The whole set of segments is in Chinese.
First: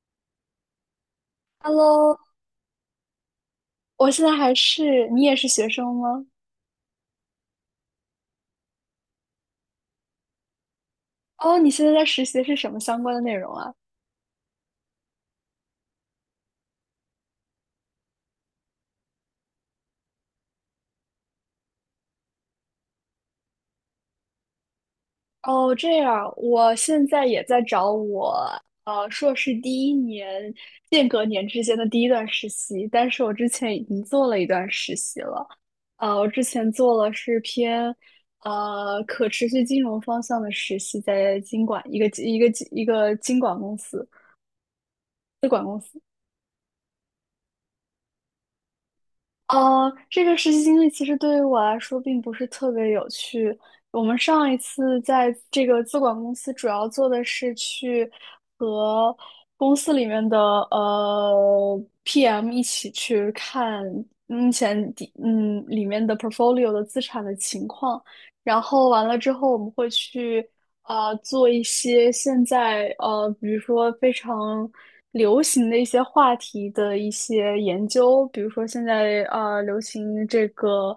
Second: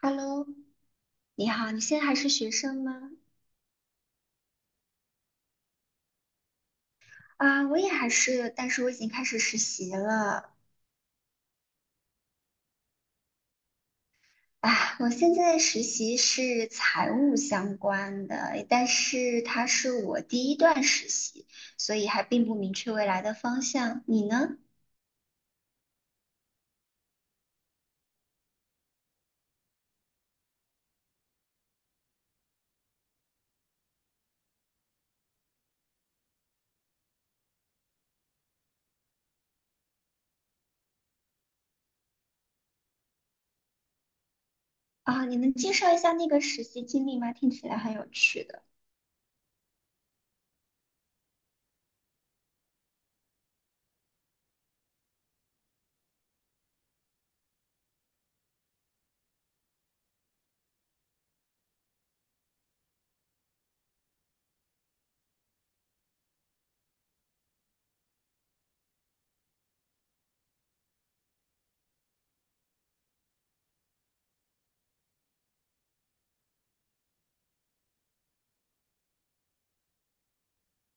Hello，你好，你现在还 Hello，是学生吗？我现在还是，你也是学生吗？我也还是，但是我已经开始实习了。哦，你现在在实习的是什么相关的内容啊？啊，我现在实习是财务相关的，但是它是我第1段实习，所以还并不明确未来的方向。你呢？哦，这样，我现在也在找我硕士第一年间隔年之间的第一段实习，但是我之前已经做了一段实习了。我之前做了是偏可持续金融方向的实习，在金管一个金管公司。你资能管介公绍一司。下那个实习经历吗？听起来很有趣的。这个实习经历其实对于我来说并不是特别有趣。我们上一次在这个资管公司，主要做的是去和公司里面的PM 一起去看目前里面的 portfolio 的资产的情况，然后完了之后，我们会去做一些现在比如说非常流行的一些话题的一些研究，比如说现在流行这个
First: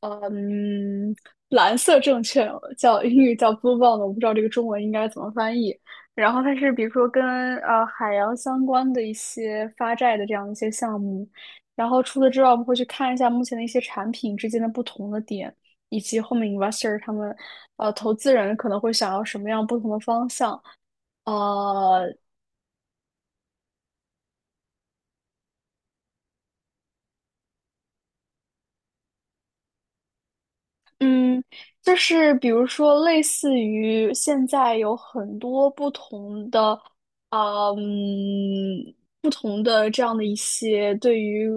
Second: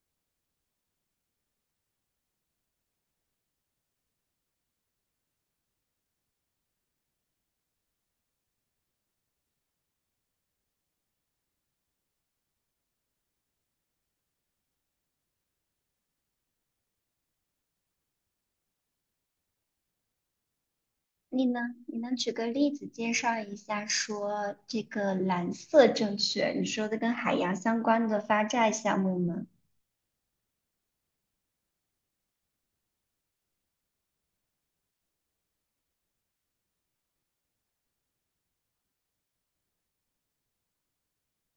呃嗯蓝色证券，叫英语叫 blue bond，我不知道这个中文应该怎么翻译。然后它是比如说跟海洋相关的一些发债的这样一些项目，然后除此之外，我们会去看一下目前的一些产品之间的不同的点。以及后面 investor 他们，呃，投资人可能会想要什么样不同的方向？你呢？你呃，能举个例子介绍一下，说这个蓝色证券，你说的跟海洋相关的发债项目吗？嗯，就是比如说，类似于现在有很多不同的，呃嗯，不同的这样的一些对于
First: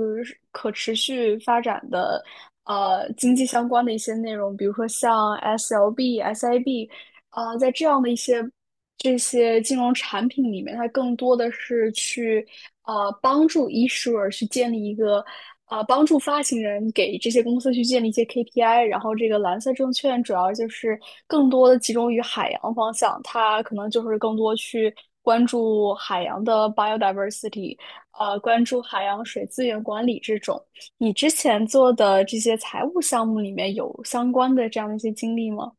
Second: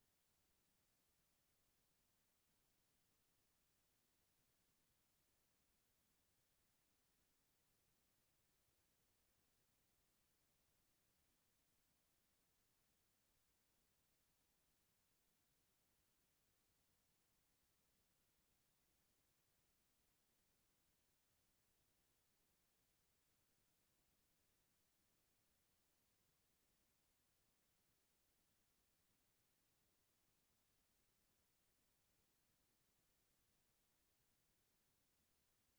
可持续发展的，经济相关的一些内容，比如说像 SLB、SIB，呃，在这样的一些。这些金融产品里面，它更多的是去帮助 issuer 去建立一个帮助发行人给这些公司去建立一些 KPI，然后这个蓝色证券主要就是更多的集中于海洋方向，它可能就是更多去关注海洋的 biodiversity，关注海洋水资源管理这种。你之前做的这些财务项目里面有相关的这样的一些经历吗？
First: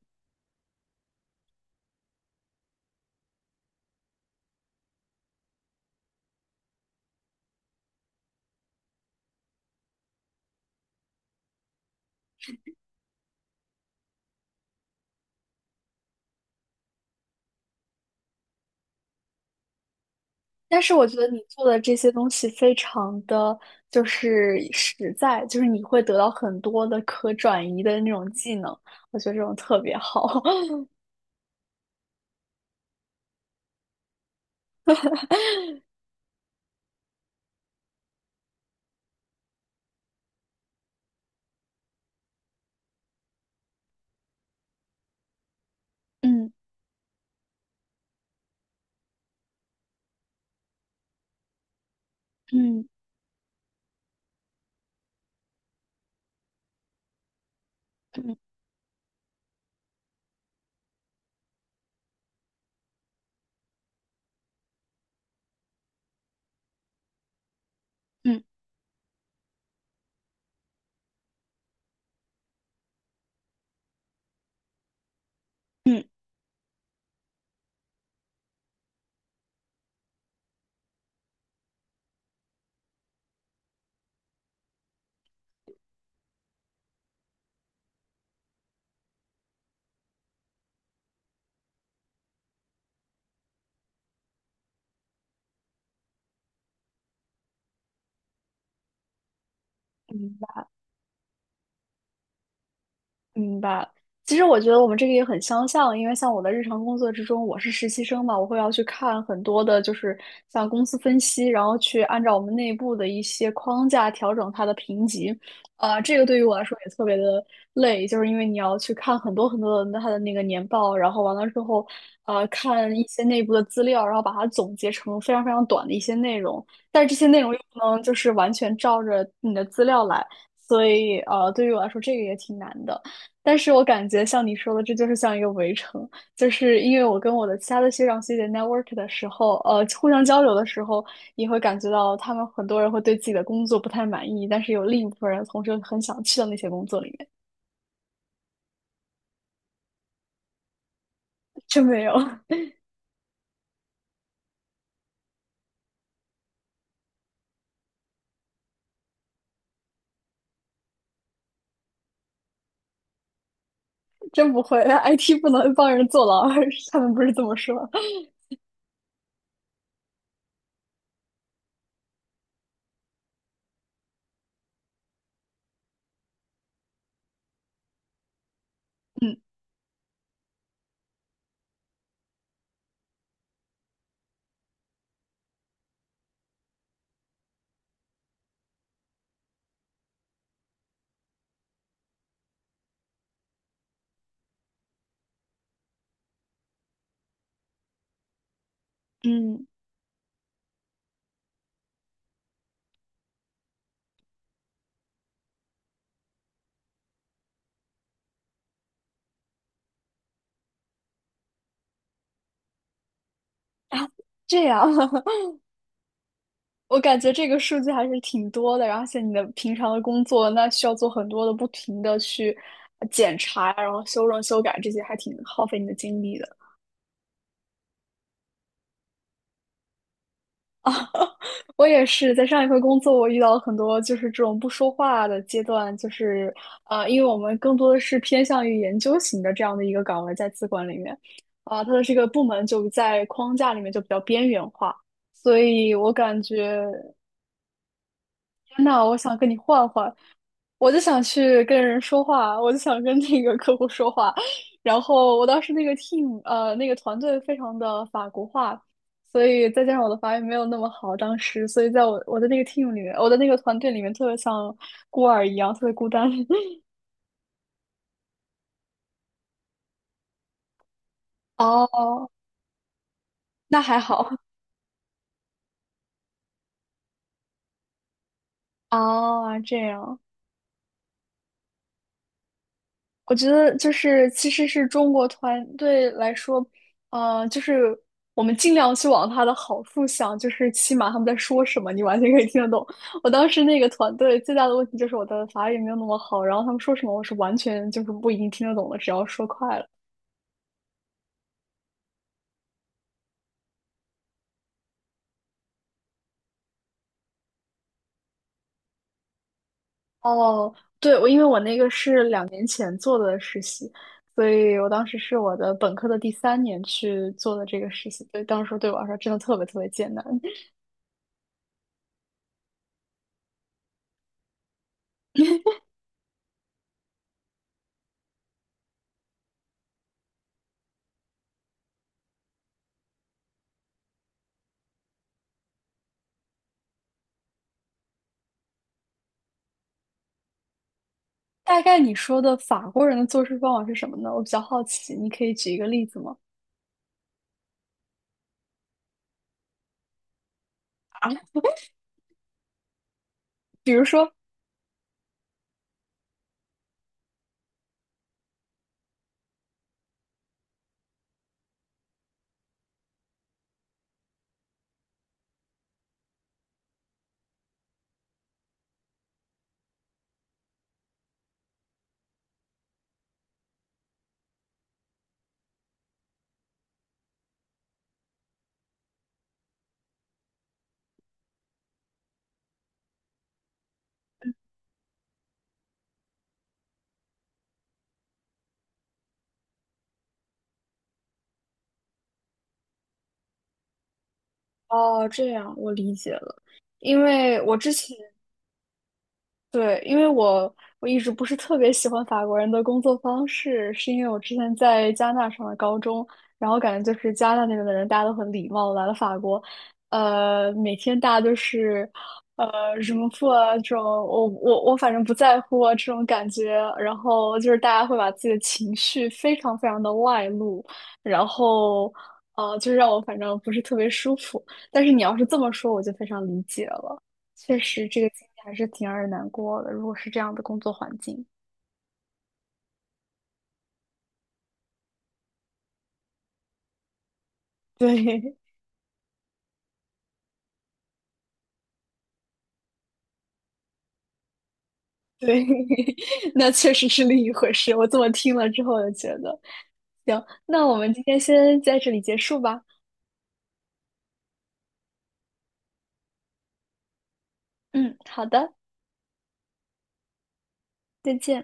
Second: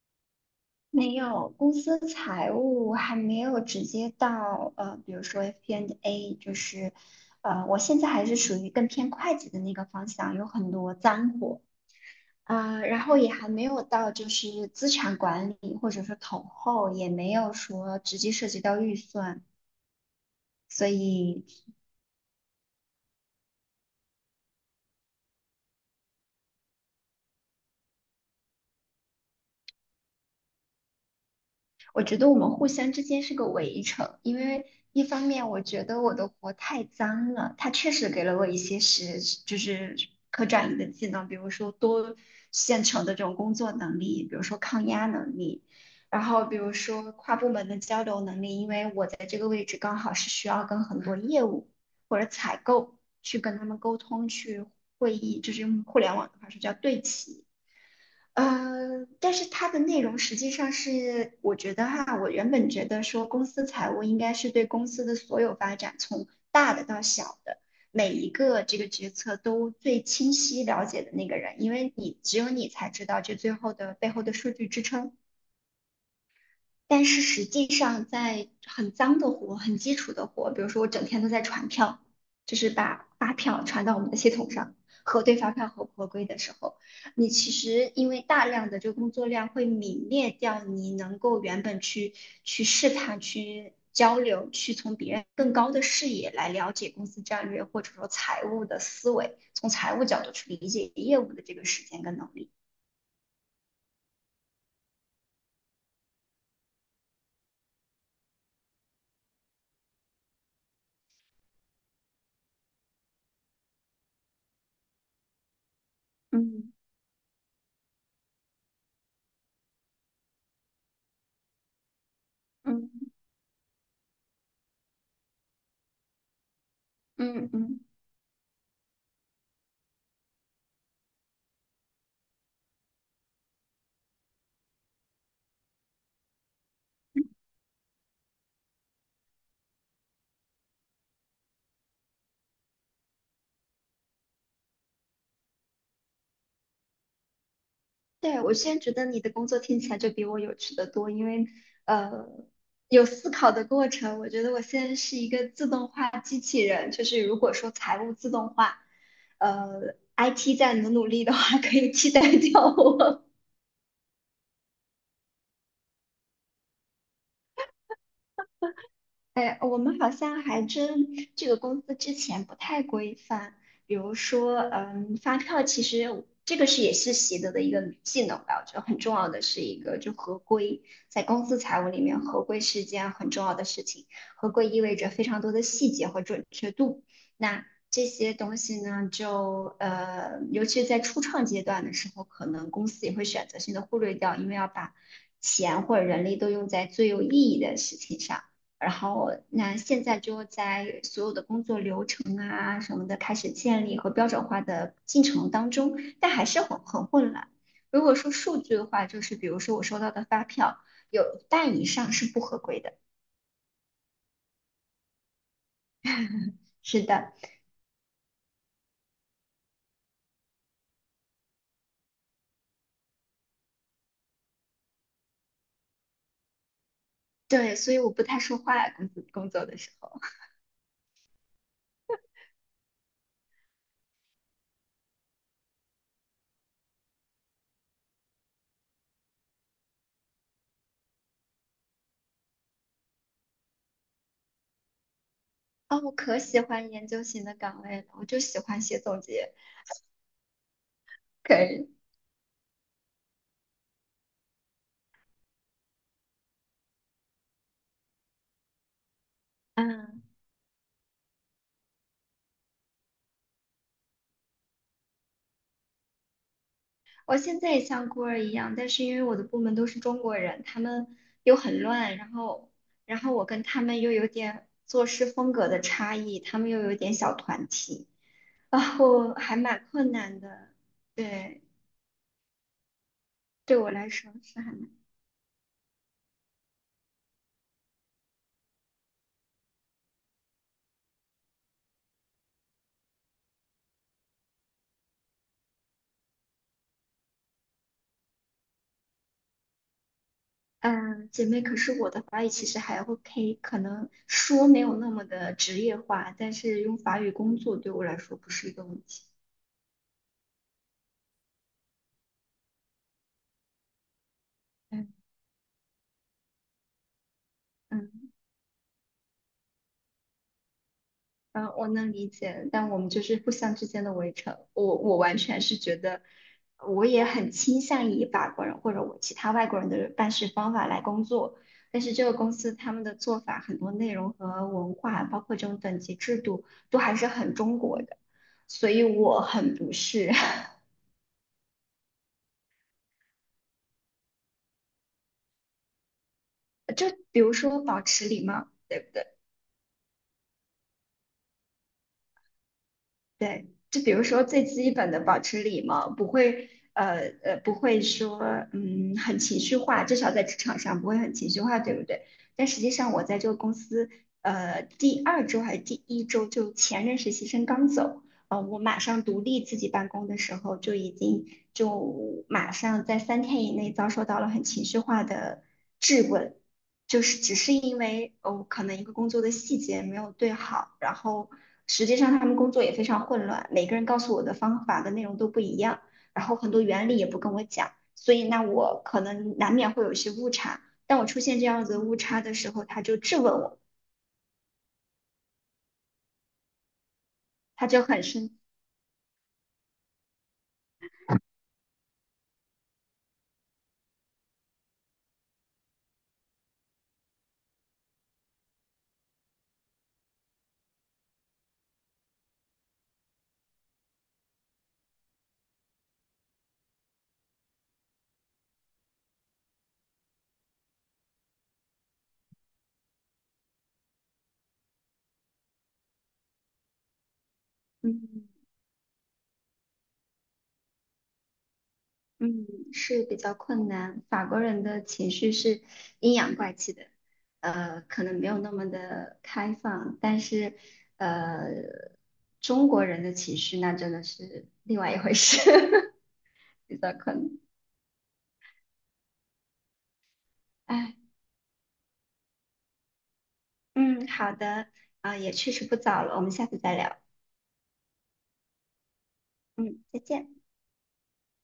没有，公司财务还没有直接到比如说 FP&A，就是我现在还是属于更偏会计的那个方向，有很多脏活啊，然后也还没有到就是资产管理或者是统后，也没有说直接涉及到预算，但所是我觉得你以做的这些东西非常的就是实在，就是你会得到很多的可转移的那种技能，我觉得这种特别好。我觉得我们互相之间是个围城，因为一方面我觉得我的活太脏了，它确实给了我一些实，就是可转移的技能，比如说多线程的这种工作能力，比如说抗压能力，然后嗯比如说跨部门的交流能力，因为我在这个位置刚好是需要跟很多业务或者采嗯购去跟他们沟通，去会议，就是用互联网的话说叫对齐。嗯但是它的内容实际上是，我觉得哈，我原本觉得说公司财务应该是对公司的所有发展，从大的到小的，每一嗯个这个决策都最清晰了解的那个人，因为你只有你才知道这最后的背后的数据支撑。嗯但是实际上，在很脏的活、很基础的活，比如说我整天都在传票，就是把发票传到我们的系统上，核对发票合不合规的时候，你其实因为大量的这个工作量会泯灭掉你能够原本去去试探、去交流、去从别人更高的视野来了解公司战略或者说财务的思维，从财务角度嗯，去理解业务的这个时间跟能力。明白。其实我觉得我们这个也很相像，因为像我的日常工作之中，我是实习生嘛，我会要去看很多的，就是像公司分析，然后去按照我们内部的一些框架调整它的评级。这个对于我来嗯说也特别的累，就是因为你要去看很多很多的它的那个年报，然后完了之后，看一嗯些内部的资料，然后把它总结成非常非常短的一些内容，但是这些内嗯容又不嗯。能就是完全照着你的资料来，所以对于我来说这个也挺难的。但是我感觉像你说的，这就是像一个围城，就是因为我跟我的其他的学长学姐 network 的时候，互相交流的时候，你会感觉到他们很多人会对自己的工作不太满意，但是有另一部分人同时很想去到那些工作里面。对，我现在觉得你的工作听起来就比我有趣的多，因为真没有，呃有思考的过程。我觉得我现在是一个自动化机器人，就是如果说财务自动化，IT 再努努力的话，可以替代掉我。真不会，IT 不能帮人坐牢，他们不是这么说。哎，我们好像还真这个公司之前不太规范，比如说，嗯，发票其实这个是也是习得的一个技能吧，我觉得很重 要嗯的是一个就合规，在公司财务里面，合规是件很重要的事情，合规意味着非常多的细节和准确度，那这些东西呢，尤其在初创阶段的时候，可能公司也会选择性的忽略掉，因为要把钱或者人力都用在最有意义的事情上。然后嗯。那现在就在所有的工作流程啊什么的开始建立和标准化的进程当中，但还是很混乱。如果说数据的话，就是比如说我收到的发票有半以上是不合规的。啊，这样。我是感觉的，这个数据还是挺多的，而且你的平常的工作，那需要做很多的不停的去检查，然后修正、修改这些，还挺耗费你的精力的。对，所以我不太说话，工作的时候我也是在上一份工作，我遇到了很多就是这种不说话的阶段，就是因为我们更多的是偏向于研究型的这样的一个岗位，在资管里面，啊、它的这个部门就在框架里面就比较边缘化，所以啊 我我可感觉。喜欢研究型的岗位了，我就喜欢写那我总想跟结，你换换，我就想可去跟以，人说话，我就想跟那个客户说话。然后我当时那个 team 那个团队非常的法国化，所以再加上我的嗯。法语没有那么好，当时所以在我的那个 team 里面，我的那个团队里面特别像孤儿一样，特别孤单。我现在也像孤儿一样，但是因为我的部门都是中国人，他们又很乱，哦，然后，然后我跟那他还们又有好。 点做事风格的差异，他们又有点小团体，然 后还哦，这蛮困样难的。对，我觉得对我就来是说其是实很是难。中国团队来说，就是我们尽量去往它的好处想，就是起码他们在说什么，你完全可以听得懂。我当时那个团队最大的问题就是我的法语没有那么好，然后他们说什么我是完全就是不一定听得懂的，只要说快了。嗯，姐妹，可是我的法语其实还 OK，可能说没有那么的职业化，但是用法语工作对我来说不是一个问题。哦，对，我因为我那个是两年前做的实习，所以我当嗯，时是我的本科的第三年去做的这个实习，嗯。所以当时对我来说真的特别特别艰难。嗯，我能理解，但我们就是互相之间的围城。我完全是觉得，我也很倾向以法国人或者我其他外国人的办事方法来工作，但是这个公司他们的做法很多内容和文化，包括这种等级制度，都还是很中国的，所以我很不适。大概你说的法国人的做事方法是什么呢？我比较好奇，你可以举一个例子吗？就比如说保持礼貌，对不对？对，比就如比如说，说最基本的保持礼貌，不会不会说很情绪化，至少在职场上不会很情绪化，对不对？但实际上我在这个公司第2周还是第1周，就前任实习生刚走，我马上独立自己办公的时候，就已经就马上在3天以内遭受到了很情绪化的质问。就是只是因为哦，可能一个工作的细节没有对好，然后实际上他们工作也非常混乱，每个人告诉我的方法的内容都不一样，然后很多原理也不跟我讲，所以那我可能难免会有一些误差。当我出现这样子的误差的时候，他就质问我，哦，这样我理解了，因为我他之就前很生，对，因为我一直不是特别喜欢法国人的工作方式，是因为我之前在加拿大上的高中，然后感觉就是加拿大那边的人大家都很礼貌，来了法国，每天大家都是什么破啊这种，我反正不在乎啊这种感觉，然后就是大家会把自己的情绪非常非常的外露，然后就让我反正不是特别舒服，但是你要是这么说，我就非常理解了。确实这个经嗯。历还是挺让人难过的。如果是这样的工作环境，嗯，是比较困难。法国人的情绪是阴阳怪气的，可能没对。 有那么的开放，但是呃，中国人的情绪那真的是另外一回 事，对，那确比实较是困另一难。回事。我这么听了之后，就觉得行。那我们哎，今天先在这里结束吧。嗯，好的，也确实不早了，我们下次再聊。嗯，好的，嗯，再见。再见。